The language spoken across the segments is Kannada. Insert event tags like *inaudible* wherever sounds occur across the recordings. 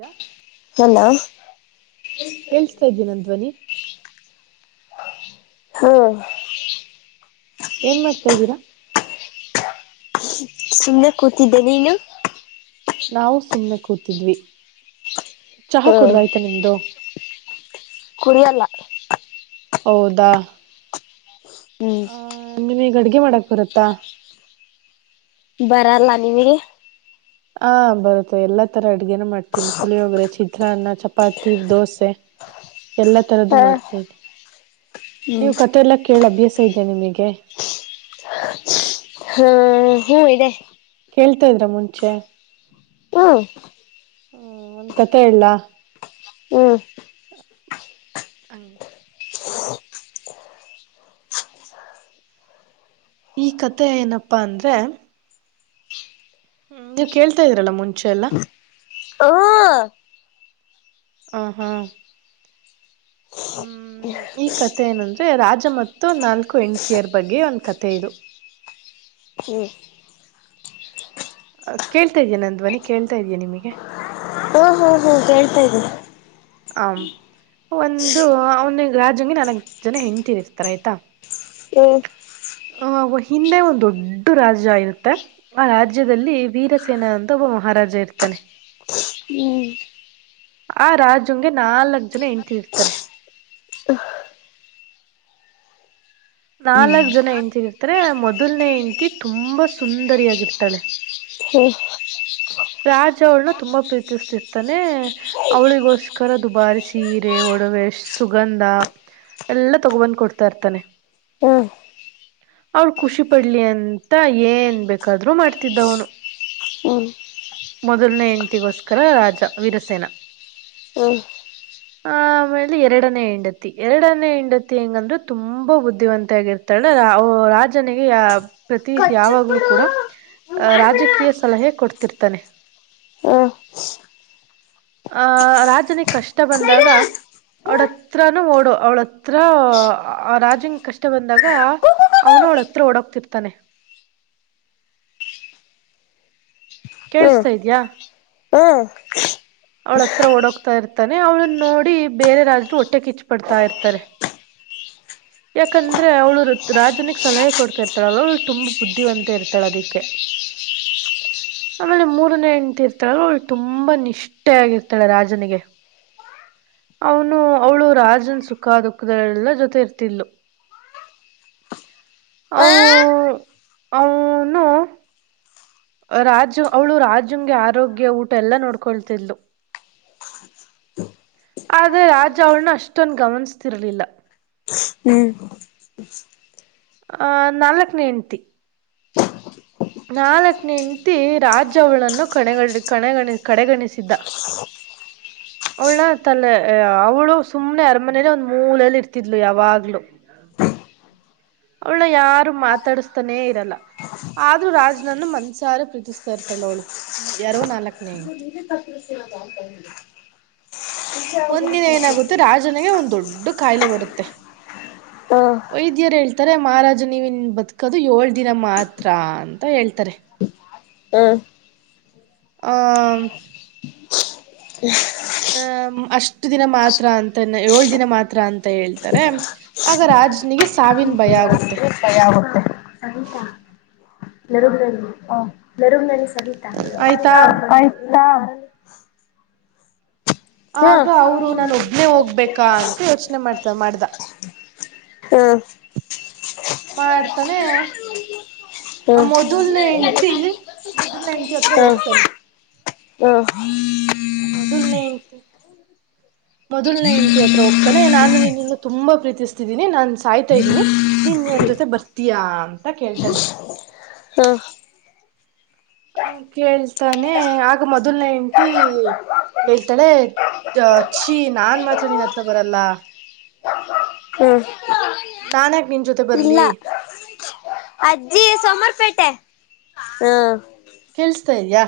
ರಾ ಎಲ್ಲಾ ಕೇೇಳಸ್ತಾ ಇದ್ದೀ ನನ್ ಧ್ವನಿ ಹೂ ಏನ್ ಮಾಡ್ತಾ ಇದ್ದೀರಾ ಸುಮ್ನೆ ಕೂತಿದ್ದೇ ನೀನು ನಾವು ಸುಮ್ನೆ ಕೂತಿದ್ವಿ ಚಹಾ ಹ್ಮ್ ಕುಡ್ದಾಯ್ತ ನಿಮ್ದು ಕುಡಿಯಲ್ಲ ಹೌದಾ ಹ್ಮ್ ಆ ನಿಮಗ್ ಅಡ್ಗೆ ಮಾಡಕ್ ಬರುತ್ತಾ ಬರಲ್ಲ ನಿಮಗೆ ಹಾ ಬರುತ್ತೆ ಎಲ್ಲಾ ತರ ಅಡ್ಗೆೇನ ಮಾಡ್ತೀನಿ ಪುಳಿಯೋಗ್ರೆ ಚಿತ್ರಾನ್ನ ಚಪಾತಿ ಚಪಾತಿ ದೋಸೆ ಎಲ್ಲಾ ತರ್ದು ಹ ಮಾಡ್ತೀನಿ ಹ್ಮ್ ನೀವು ಕತೆಲ್ಲ ಕೇಳಿ ಅಭ್ಯಾಸ ಇದೆಯಾ ನಿಮಗೆ ಹೂ ಹೂ ಇದೆ ಕೇಳ್ತಾ ಇದ್ರ ಮುಂಚೆ ಹೂ ಕಥ ಹೇಳಲ್ಲಾ ಹೂ ಈ ಕತೆೆ ಏನಪ್ಪಾ ಅಂದ್ರೆ ನೀವು ಕೇಳ್ತಾ ಇದೀರಲ್ಲಾ ಮುಂಚೆಲ್ಲಾ ಹ್ಮ್ ಹ ಹಾ ಹ ಹೂ ಈ ಕಥೆ ಏನಂದ್ರೆ ರಾಜ ಮತ್ತು ನಾಲ್ಕಹೆಂಡತಿಯರ್ ಬಗ್ಗೆ ಒಂದ್ ಕತೆೆ ಇದು ಹೂ ಕೇಳ್ತಾ ಇದೀ ನ ಧ್ವನಿ ಕೇಳ್ತಾ ಇದೀಯಾ ನಿಮ್ಗೆ ಹೂ ಹೂ ಹೂ ಕೇಳ್ತಾ ಇದೆ ಆಂ ಒಂದು ಅವ್ನ ಗೆ ರಾಜಂಗೆ ನಾಲ್ಕ್ ಜನ ಹೆಂಡ್ತಿ ಇರ್ತಾರೆ ಆಯ್ತಾ ಹ್ಮ್ ಅ ಹಿಂದೆ ಒಂದು ದೊಡ್ಡ ರಾಜ್ಯ ಇರುತ್ತೆ ಆ ರಾಜ್ಯದಲ್ಲಿ ವೀರಸೇನಾ ಅಂದ ಒಬ್ಬ ಮಹಾರಾಜ ಇರ್ತಾನೆ ಹೂ ಆ ರಾಜಂಗೆ ನಾಲ್ಕ್ ಜನ ಹೆಂಡತಿಯರುಇರ್ತಾರೆ ಹ್ಮ್ ನಾಲ್ಕ್ ಜನ ಹೆಂಡ್ತಿ ಇರ್ತಾರೆ ಮೊದಲನೇ ಹೆಂಡ್ತಿ ತುಂಬಾ ಸುಂದರಿಯಾಗಿರ್ತಾಳೆ ಹೂ ರಾಜ ಅವಳನ್ನ ತುಂಬಾ ಪ್ರೀತಿಸ್ತಿರ್ತಾನೆ ಅವಳಿಗೋಸ್ಕರ ದುಬಾರಿ ಸೀರೆ ಒಡವೆ ಸುಗಂಧ ಎಲ್ಲ ತಗೊಬಂದ್ ಕೊಡ್ತಾ ಇರ್ತಾನೆ ಹೂ ಅವ್ ಖುಷಿ ಪಡ್ಲಿ ಅಂತ ಏನ್ ಬೇಕಾದ್ರರು ಮಾಡ್ತಿದ್ದವನು ಹೂ ಮೊದಲನೇ ಹೆಂಡತಿ ಗೋಸ್ಕರ ರಾಜ ವೀರಸೇನ ಹ ಆ ಆಮೇಲೆ ಎರಡನೇ ಹೆಂಡತಿ ಎರಡನೇ ಹೆಂಡತಿ ಹೆಂಗಂದ್ರೆ ತುಂಬಾ ಬುದ್ಧಿವಂತ ಆಗರ್ತ ರಾಜನಿಗೆ ಯ ಪ್ರತಿ ಯಾವಾಗ್ಲೂ ಕೂಡ ಅಹ ರಾಜಕೀಯ ಸಲಹೆ ಕೊಡ್ತಿರ್ತಾನೆ ಆಹ ರಾಜನಿಗೆ ಕಷ್ಟ ಬಂದಾಗ ಅವಳ ಹತ್ರನುೂ ಓಡು ಅವ್ಳ ಹತ್ರ ಆ ರಾಜಂಗ ಕಷ್ಟ ಬಂದಾಗ ಅವ್ನು ಅವ್ಳ ಹತ್ರ ಓಡೋಗ್ತಿರ್ತಾನೆ ಕೇಳಿಸತಾ ಇದ್ಯಾಾ ಹೂ ಅವ್ಳ ಹತ್ರ ಓಡೋಗ್ತಾ ಇರ್ತಾನೆ ಅವ್ಳನ್ನ ನೋಡಿ ಬೇರೆ ರಾಜರು ಹೊಟ್ಟೆಕ್ ಇಚ್ ಪಡ್ತಾ ಇರ್ತಾರೆ ಯಾಕಂದ್ರೆ ಅವಳು ರಾಜನಿಗೆ ಸಲಹೆ ಕೊಡ್ತಾ ಇರ್ತಾಳಲ್ವ ಅವಳು ತುಂಬಾ ಬುದ್ಧಿವಂತೆ ಇರ್ತಾಳ ಅದಕ್ಕೆ *inaudible* ಆಮೇಲೆ ಮೂರನೇ ಹೆಂಡ್ತಿ ಇರ್ತಾಳಲ್ ಅವಳು ತುಂಬಾ ನಿಷ್ೆ ಆಗಿರ್ತಾಳೆ ರಾಜನಿಗೆ ಅವನು ಅವಳು ರಾಜನ್ ಸುಖ ದುಃಖದ ಎಲ್ಲಾ ಜೊತೆ ಇರ್ತ ಅ ಹ್ಮ್ ಅವ್ನು ರಾಜ್ಯ ಅವಳು ರಾಜ್ಯಂಗೆ ಆರೋಗ್ಯ ಊಟ ಎಲ್ಲಾ ನೋಡ್ಕೊಳ್ತಿದ್ಲು ಆದ್ರೆ ರಾಜ ಅವ್ನ್ನ ಅಷ್ಟೊನ್ ಗಮನಿಸ್ತಿರ್ಲಿಲ್ಲ ಹೂ ಆ ನಾಲ್ಕನೇ ಹೆಂಡ್ತಿ ನಾಲ್ಕನೇಂತಿ ರಾಜ್ಯ ಅವಳನ್ನು ಕಣ ಕಣಗಣ ಕಡೆಗಣಿಸಿದ್ದ *inaudible* ಅವಳನ ತಲೆ ಅವ್ಳು ಸುಮ್ನೆ ಅರಮನೇಲೆ ಒಂದ್ ಮೂಲೆಯಲ್ಲಿ ಇರ್ತಿದ್ಲು ಯಾವಾಗ್ಲುೂ ಅವಳ ಯಾರು ಮಾತಾಡಸ್ತಾನೇ ಇರಲ್ಲ ಆದ್ರೂ ರಾಜನನ್ನು ಮನ್ಸಾರ ಪ್ರೀತಿಸ್ತಾ ಇರ್ತಾಳ ಅವಳು ಎರಡು ನಾಲ್ಕನೇಂತಿ ನಿ ತಪ್ಪತ ಒಂದಿನ ಏನಾಗುತ್ತೆ ರಾಜನಿಗೆ ಒಂದ್ ದೊಡ್ಡ ಕಾಯಿಲೆ ಬರುತ್ತೆ ವೈದ್ಯರು ಹೇಳ್ತಾರೆ ಮಹಾರಾಜ ನೀವನ್ ಬದುಕೋದು ಏಳ್ ದಿನ ಮಾತ್ರ ಅಂತ ಹೇಳ್ತಾರೆ ಹಾ ಆ ಹ ಅಷ್ಟು ದಿನ ಮಾತ್ರ ಅಂತ ಏಳು ದಿನ ಮಾತ್ರ ಅಂತ ಹೇಳ್ತಾರೆ ಆಗ ರಾಜನಿಗೆ ಸಾವಿನ ಭಯ ಆಗುತ್ತೆ ಭಯ ಆಗುತ್ತೆ ಸರಿಿತಾ ನೆರುಮಣಿ ನೆರುಮಣಿ ಸವಿತಾ ಆಯ್ತಾ ಹೂ ಆಗ ಅವರು ನಾನು ಒಬ್ನೇ ಹೋಗ್ಬೇಕಾ ಅಂತ ಯೋಚನೆ ಮಾಡ್ತಾ ಮಾಡ್ದ ಹೂ ಮಾಡ್ತಾನೆ ಆ ಮೊದಲ್ನ ಹೆಂಡ್ತಿ ಮೊದಲ್ನ ಹೆಂಡ್ತಿ ಹತ್ರ ಹೋಗ್ತಾನೆ ಹ ಹ ಮೊದಲ್ನೇ ಹೆಂಡ್ತಿ ಮೊದಲ್ನೇ ಹೆಂಡ್ತಿ ಹತ್ರ ತಾನೆ ನಾನು ನಿನ್ನನ್ನು ತುಂಬಾ ಪ್ರೀತಿಸ್ತಿದ್ದೀನಿ ನಾನ್ ಸಾಯ್ತಾ ಇದ್ದೀನಿ ನೀನ್ ನಮ ಜೊತೆ ಬರ್ ಯಾ ಅಂತ ಕೇಳ್ತಾನೆ ಹಾಂ ಹಾಂಗ್ ಕೇಳ್ತಾನೆ ಆಗ ಮೊದಲ್ನ ಹೆಂಡ್ತಿ ಹೇಳ್ತಾಳೆ ಚಿ ನಾನ್ ಮಾತ್ರ ನಿನ್ ಹತ್ರ ಬರಲ್ಲ ಹೂ ನಾನ್ಕ ನಿನ್ ಜೊತೆ ಬರ್ಲಿ ಅಜ್ಜಿ ಸಮರ್ಪೇಟೆ ಹೂ ಕೇಳಳ್ಸ್ತಾ ಇದ್ಯಾ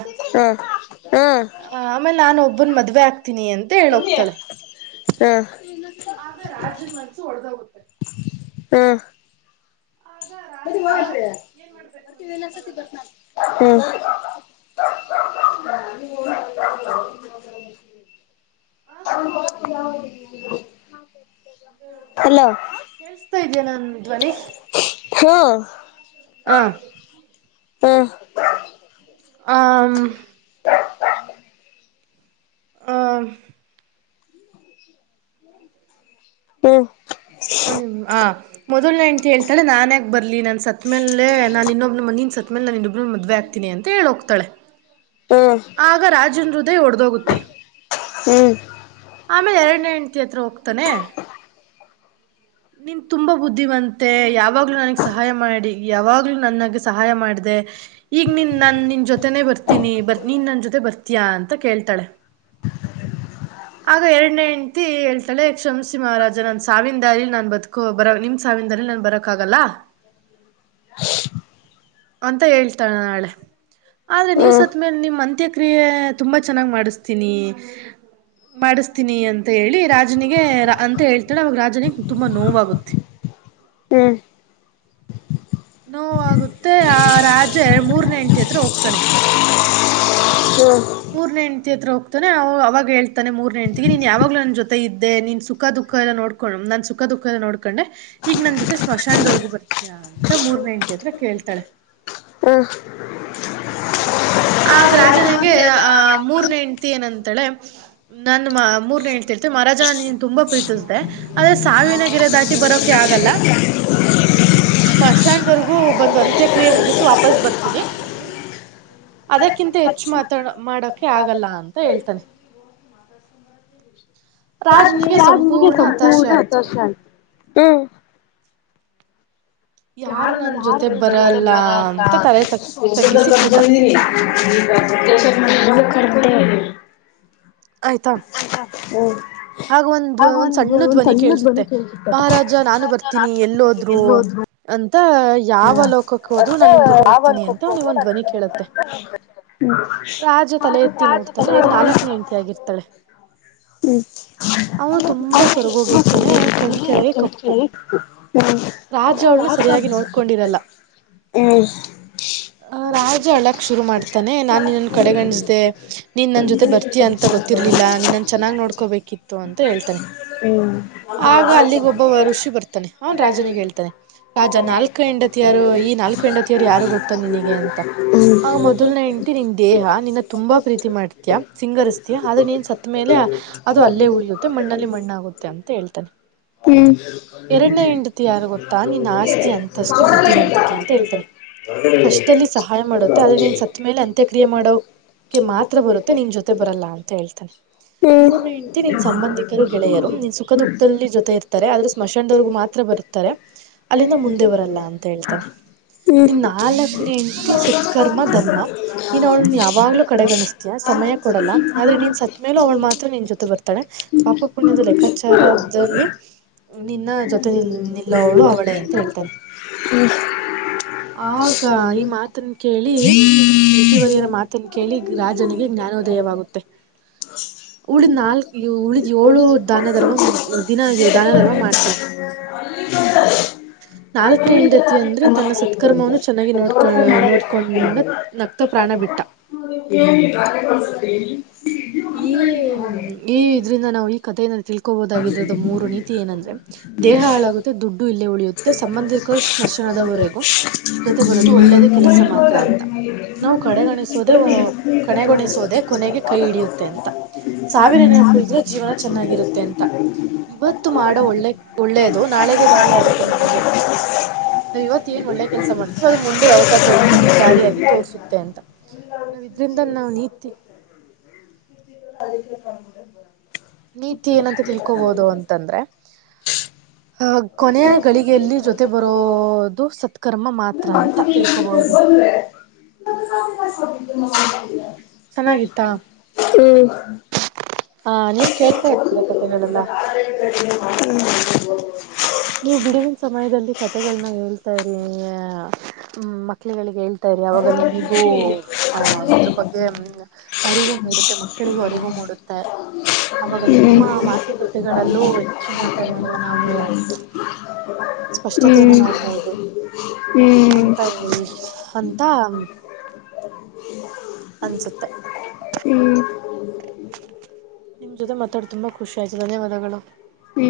ಹ್ಮ್ ಆ ಆಮೇಲೆ ನಾನ ಒಬ್ಬನ್ ಮದ್ವೆ ಆಕ್ತೀನಿ ಅಂತ ಹೇಳೋಗ್ತಾಳೆ ಹ್ಮ್ ಆಗ ರಾಜನ್ ಮನ್ಸು ಒಳ್ದೋಗುತ್ತೆ ಹಾ ಅವಾಗ ರಾಜ ಕತಿ ಏನ್ ಮಾಡ್ಬೇಕು ಅಂತ ವಸ ಗೊತ್ತಾಗಲ್ಲ ಬನ ಹ ಆ ಹಲೋ ಕೇಸ್ತಾ ಇದಯ ನಾನ್ ಧ್ವನಿ ಹಾ ಹಾ ಹ್ಮ್ ಹಮ್ ಹ ಹೂ ಹ ಹ ಮೊದಲನೇಂತ ಹೇಳ್ತಾಳ ನಾನ್ಕೆ ಬರ್ಲಿ ನನ್ ಸತ್ ಮೇಲೆ ನಾನ ಇನ್ನೊಬ್ಬನ ಮಂದೀಿನ ಸತ್ ಮೇಲೆ ನನ್ ಇನ್ನೊಬ್ಬ ಮದ್ೆ ಆಗ್ ಅಂತ ಹೇಳ ಹೋಗ್ತಾಳೆ ಹ್ಮ್ ಹ್ಮ್ ಹ್ಮ್ ಹ್ಮ್ ಹ್ಮ್ ಹ್ಮ್ ಹ್ಮ್ ಹ್ಮ್ ಹ್ಮ್ ಹ್ಮ್ ಹ್ಮ್ ಹ್ಮ್ ಹ್ಮ್ ಹ್ಮ್ ಹ್ಮ್ ಆಗ ರಾಜನ್ ಹೃದಯ ಹೊಡ್ದೋಗುತ್ತೆ ಆಮೇಲೆ ಎರಡನೇ ಹೆಂಡ್ತಿ ಹತ್ರ ಹೋಗ್ತಾನೆ ನಿನ್ ತುಂಬಾ ಬುದ್ಧಿವಂತೆ ಯಾವಾಗ್ಲೂ ನನಗ್ ಸಹಾಯ ಮಾಡಿ ಯಾವಾಗ್ಲುೂ ನನ್ಗೆ ಸಹಾಯ ಮಾಡಿದೆ ಈಗ ನಿನ್ ನಾನ ನಿನ್ ಜೊತೆನೆ ಬರ್ತೀನಿ ಬರ್ ನೀನ್ ನನ್ನ ಜೊತೆ ಬರ್ತೀಯಾ ಅಂತ ಕೇಳ್ತಾಳೆ ಆಗ ಎರಡನೇ ಹೆಂಡ್ತಿ ಹೇಳ್ತಳೆ ಕ್ಷಮಸಿ ಮಹಾರಾಜ ನನ್ ಸಾವಿನಾರಿ ನಾನ್ ಬದುಕೋ ಬರ ನಿಮ್ ಸಾವಿನಿಂದಾರಿ ನಾನ್ ಬರ ಬರಾಕ್ ಹಾಗಲ್ಲ ಅಂತ ಹೇಳ್ತಾಳೆ ನಾಳೆ ಆದ್ರೆ ನೀವು್ ಸತ್ ಮೇಲೆ ನಿಮ್ ಅಂತ್ಯ ತುಂಬಾ ಚನ್ನಾಗ್ ಮಾಡಿಸತೀನಿ ಮಾಡಿಸತೀನಿ ಅ ಅಂತ ಹೇಳಿ ರಾಜನಿಗೆ ಅಂತ ಹೇಳ್ತಾಳೆ ಅವಾಗ ರಾಜನಿಗೆ ತುಂಬ ನೋವಾಗುತ್ತೆ ಹೂ ನೋವಾಗುತ್ತೆ ಆ ರಾಜ ಮೂರ್ನೆ ಹೆಂಡ್ತಿ ಹತ್ರ ಹೋಗ್ತಾನೆ ಹೂ ಮೂರನೇ ಹೆಂಡಟತಿ ಹತ್ರ ಹೋಗ್ತಾನೆ ಅವಾಗ ಹೇಳ್ತಾನೆ ಮೂರನೇ ಹೆಂಡ್ತಿಿಗೆ ನೀನ್ ಯಾವಾಗ್ಲೂ ನ ಜೊತೆ ಇದ್ದೆನ್ ಸುಖ ದುಃ ಎಲ್ಲ ನೋಡ್ ನಾನ್ ಸುಖ ಃಖದ ನೋಡ್ಕೊಂಡೆ ಈಗ ನನ್ ಜೊತೆ ಸ್ಮಶಾನದವರೆಗ ಬರ್ತಿಯಾ ಅಂತ ಮೂರ್ನೆ ಹೆಂಡ್ತಿ ಹತ್ರ ಕೇಳ್ತಾಳೆ ಹಾ ್ ಆಗ ರಾಜನಿಗೆ ಆಹ ಮೂರನೇ ಹೆಂಡ್ತಿ ಏನಂತಳೆ ನನ್ನ ಮೂರನೇ ಹೇಳ್ತಿಳ್ೀವಿ ಮಹಾರಾಜ ನಿನ್ನ ತುಂಬ ಪ್ರೀತಿಸ್ದಿದೆ ಆದದ್ರೆ ಸಾವಿನಗಿರೆ ದಾಟಿ ಬರೋಕೆ ಆಗಲ್ಲ ಸ್ಮಾಶಾನ್ದವರೆಗೂ ಬಂದು ಅಂತ್ಯಕ್ರಿಯೆ ಮುಗಿಸಿ ವಾಪಸ್ ಬರ್ತನೀ ಅದಕ್ಕಿಂತ ಹೆಚ್ಚು ಮಾತಾಡ ಮಾಡಕೆ ಆಗಲ್ಲ ಅಂತ ಹೇಳ್ತಾನೆ ರಾಜ್ನಿಗೆಸ ಸಂಪೂರ್ಣ ಹತ್ತು ವರ್ಷ ಅಲ್ವಾ ಯಾರು ನನ್ ಕ ಜೊತೆ ಬರಲ್ಲ ಅಂತ ತಲೆ ತ ತಗ್ಗಿಸಿ ಕೂತ ಬಂದಿದ್ದೀನಿ ಕಾರ್ಡೇ ಅಂತ ಹೇಳಿ ಆಯ್ತಾ ಹ್ಮ್ ಆಗ ಒಂದ್ವ್ ಒಂದ್ ಸಣ್ಣ ಧ್ವನಿ ಕೇಳ್ಸುತ್ತೆ ಮಹಾರಾಜ ನಾನು ಬರ್ತೀನಿ ಎಲ್ಲೋದ್ರು. ಅಂತ ಯಾವ ಲೋಕಕ್ಕ್ ಹೋದ್ರು ನಾನ್ ನಿಮ್ ಜೊತೆ ಬರ್ತೀನಿ ಅಂತ ಅವ್ನಿಗೊಂದ್ ಧ್ವನಿ ಕೇಳತ್ತೆ. ರಾಜ ತಲೆ ಎತ್ತಿ ನೋಡ್ತಾನೆ ಅದು ನಾಲ್ಕನೇ ಹೆಂಡ್ತಿ ಆಗಿರ್ತಾಳೆ. ಹ್ಮ್ ಅವಾಗ ತುಂಬಾ ಸೊರ್ಗೋಗಿರ್ತಾನೆ ಕಣ್ ಕೆಳಗೆ ಕಪ್ಪು. ರಾಜ ಅವಳನ್ನ ಸರಿಯಾಗಿ ನೋಡ್ಕೊಂಡಿರಲ್ಲ. ಅ ರಾಜ ಅಳಕ್ ಶುರು ಮಾಡ್ತಾನೆ ನಾನ್ ನಿನ್ನನ್ನ ಕಡೆಗಣಿಸ್ದೆ ನೀನ್ ನನ್ ಜೊತೆ ಬರ್ತ್ ತೀಯ ಅಂತ ಗೊತ್ತಿರ್ಲಿಲ್ಲ ನೀನ್ನನ್ ಚೆನ್ನಾಗ್ ನೋಡ್ಕೋಬೇಕಿತ್ತು ಅಂತ ಹೇಳ್ತಾನೆ. ಆಗ ಅಲ್ಲಿಗ್ ಒಬ್ಬ ಋಷಿ ಬರ್ತಾನೆ ಅವನ್ ರಾಜನಿಗೆ ಹೇಳ್ತಾನೆ ರಾಜ ನಾಲ್ಕ್ ಕು ಹೆಂಡತಿಯರು ಈ ನಾಲ್ಕು ಹೆಂಡತಿಯರು ಯಾರು ಗೊತ್ತ ನಿನಗೆ ಅಂತ ಆಗ ಮೊದ್ ತಿ ನಿನ್ ದೇಹ ನಿನ್ನ ತುಂಬಾ ಪ್ರೀತಿ ಮಾಡ್ತಿಯ ಸಿಂಗರ್ಸ್ತಿಯ ಆದ್ರೆ ನೀನ್ ಸತ್ ಮೇಲೆ ಅದು ಅಲ್ಲೇ ಉಳಿಯುತ್ತೆ ಮಣ್ಣಲ್ಲಿ ಮಣ್ಣಾಗುತ್ತೆ ಅಂತ ಹೇಳ್ತಾನೆ. ಎರಡನೇ ಹೆಂಡತಿ ಯಾರು ಗೊತ್ತಾ, ನಿನ್ ಆಸ್ತಿ ಅಂತಸ್ತು ಬುದ್ಧಿವಂತಿಕೆ ಅಂತ ಹೇಳ್ತನೆ. ಕಷ್ಟದಲ್ಲಿ ಸಹಾಯ ಮಾಡುತ್ತೆ ಆದ್ರೆ ನೀನ್ ಸತ್ ಮೇಲೆ ಅಂತ್ಯಕ್ರಿಯೆ ಮಾಡೋ ಗೆ ಮಾತ್ರ ಬರುತ್ತೆ ನಿನ್ ಜೊತೆ ಬರಲ್ಲ ಅಂತ ಹೇಳ್ತಾನೆ. ಮೂರನೆ ಹೆಂಟತಿ ನಿನ್ ಸಂಬಂಧಿಕರು ಗೆಳೆಯರು ನಿನ್ ಸುಖ ದುಃಖದಲ್ಲಿ ಜೊತೆ ಇರ್ತ್ ತ್ತರೆ, ಆದ್ರ ಸ್ಮಶಾನದವ್ರಗು ಮಾತ್ರ ಬರ್ತಾರೆ ಅಲ್ಲಿಂದ ಮುಂದೆ ಬರಲ್ಲ ಅಂತ ಹೇಳ್ತಾನೆ. ನಿನ್ ನಾಲ್ಕನೇ ಹೆಂಡ್ತಿ ಸತ್ಕರ್ಮ ಧರ್ಮ ನೀನ್ ಅವ್ಳನ್ನ್ ಯಾವಾಗ್ಲೂ ಕಡೆಗಣಿಸ್ತ ತ್ತೀಯ ಸಮಯ ಕೊಡಲ್ಲ ಆದ್ರೆ ನೀನ್ ಸತ್ ಮೇಲೆ ಅವ್ಳ ಮಾತ್ ತ್ರ ನಿನ್ ಜೊತೆ ಬರ್ತಾಳೆ ಪಾಪ ಪುಣ್ಯದ ಲೆಕ್ಕಾಚಾರದಲ್ಲಿ ನಿನ್ನ ಜೊತೆ ನಿಲ್ ನಿಲ್ಲೋವಳು ಅವಳೇ ಅಂತ ಹೇಳ್ತಾನೆ *inaudible* ಆಗ ಈ ಮಾತನ್ ಕೇಳಿ ಋಷಿವರ್ಯರ ಮಾತನ್ನ್ ಕೇಳಿ ರಾಜನಿಗೆ ಜ್ಞಾನೋದಯವಾಗುತ್ತೆ. ಹ *inaudible* ಉಳಿದ್ ನಾಲ್ಕ್ ಉಳಿದ್ ಏಳು ದಾನ ಧರ್ಮ ದಿನ ದಾನ ಧರ್ಮ ಮಾಡ್ತಾರೆ. ಇ *unintelligible* *unintelligible* ನಾಲ್ಕನೇ ಹೆಂಡತಿ ಅಂದ್ರೆ ತನ್ನ ಸತ್ಕರ್ಮವನ್ನು ಚೆನ್ನಾಗಿ ನೋಡ್ಕ ನೋಡ್ಕೊಂಡ ನಕ್ತ ಪ್ರಾಣ ಬಿಟ್ಟ ಎ *unintelligible* ಈ ಈ ಇದ್ರಿಂದ ನಾವು ಈ ಕಥೆಯಿಂದ ತಿಳ್ಕೋಬಹದಾಗದ್ದ್ ಮೂರು ನೀತಿ ಏನಂದ್ರೆ ದೇಹ ಹಾಳಾಗುತ್ತೆ ದುಡ್ಡು ಇಲ್ಲೇ ಉಳಿಯುತ್ತೆ. ತ್ ಸಂಬಂಧಿಕ್ರು ಸ್ಮಶಾನದವರೆಗೂ, ಜೊತೆ ಬರೋದು ಒಳ್ಳೇದು ಕೆಲಸ ಮಾತ್ರ ಅಂತ. ನಾವು ಕಡೆಗಣಿಸೋದೆ ಕಡೆಗಣಿಸೋದೆೇ ಕೊನೆಗೆ ಕೈ ಹಿಡಿಯುತ್ತೆ ಅಂತ ಸಾವಿನ ನೆನಪು ಇದ್ರೆ ಜೀವನ ಚೆನ್ನಾಗಿರುತ್ತೆ ಅಂತ ಇವತ್ತು ಮಾಡೋ ಒಳ್ಳೆ ಒಳ್ಳೇದು ನಾಳೆಗೆ ದಾರಿ ಆಗುತ್ತೆ ನಮಗೆ. ನಾವ್ ಇವತ್ತು ಏನ್ ಒಳ್ಳೆ ಕೆಲಸ ಮಾಡ್ತೀವೊ ಅದು ಮುಂದೆ ಯಾವತ್ತಾದ್ರು ಒಂದ್ ನಮಗ್ ದಾರಿಯಾಗಿ ತೋರ್ಸುತ್ತೆ ಅಂತ. ನಾವ ಇದ್ರಿಂದ ನಾವ್ ನೀತಿ ಅದಕ್ಕೆ ನೀತಿ ಏನಂತ ತಿಳ್ಕೋಬೋದು ಅಂತಂದ್ರೆ ಹ ಕೊನೆಯ ಗಳಿಗೆಯಲ್ಲಿ ಜೊತೆ ಬರೋದು ಸತ್ಕರ್ಮ ಮಾತ್ರ ಅಂತ ತಿಳ್ಕೋಬಹುದು ಇದು. ರ್ *inaudible* ಚೆನ್ನಾಗಿತ್ತಾ ಹ್ಮ ಹ ನೀವ್ ಕೇಳ್ತಾ *inaudible* ಇರ್ತೀರಾ ಕತೆೆಗಳೆಲ್ಲ *unintelligible* ನೀವು ಬಿಡುವಿನ ಸಮಯದಲ್ಲಿ ಕತೆೆಗಳನ್ನ ಹೇಳ್ತಾ ಇರಿ ಮ ಮಕ್ಲಿಗಳಿಗೆ ಹೇಳ್ತಾ ಇರಿ ಅವಾಗ ನಿಮಗೂ ಅದ್ರ ಬಗ್ಗೆ ಅರಿವು ಮೂಡುತ್ತೆ ಮಕ್ಕಳಿಗೂ ಅರಿವು ಮೂಡುತ್ತೆ. ಅವಾಗ ನಿಮ್ಮ ಮಾತುಕತೆಗಳಲ್ಲೂ ಹೆಚ್ಚಿನ ಪ್ರಮಾಣದ ನಾವು. ಸ್ಪಷ್ಟತೆಯನ್ನ ನೋಡ್ಬಹುದು ಹ್ಮ್ ಅಂತ ಹೇಳಿ ಅಂತ. ನಾವೆಲ್ಲ ಬರ್ತಿಲ್ಲೋ. ಅನ್ಸುತ್ತೆ. ನಿಮ್ಮ ಜೊತೆ ಮಾತಾಡ ತುಂಬಾ ಖುಷಿ ಆಯ್ತು ಧನ್ಯವಾದಗಳು. ಹು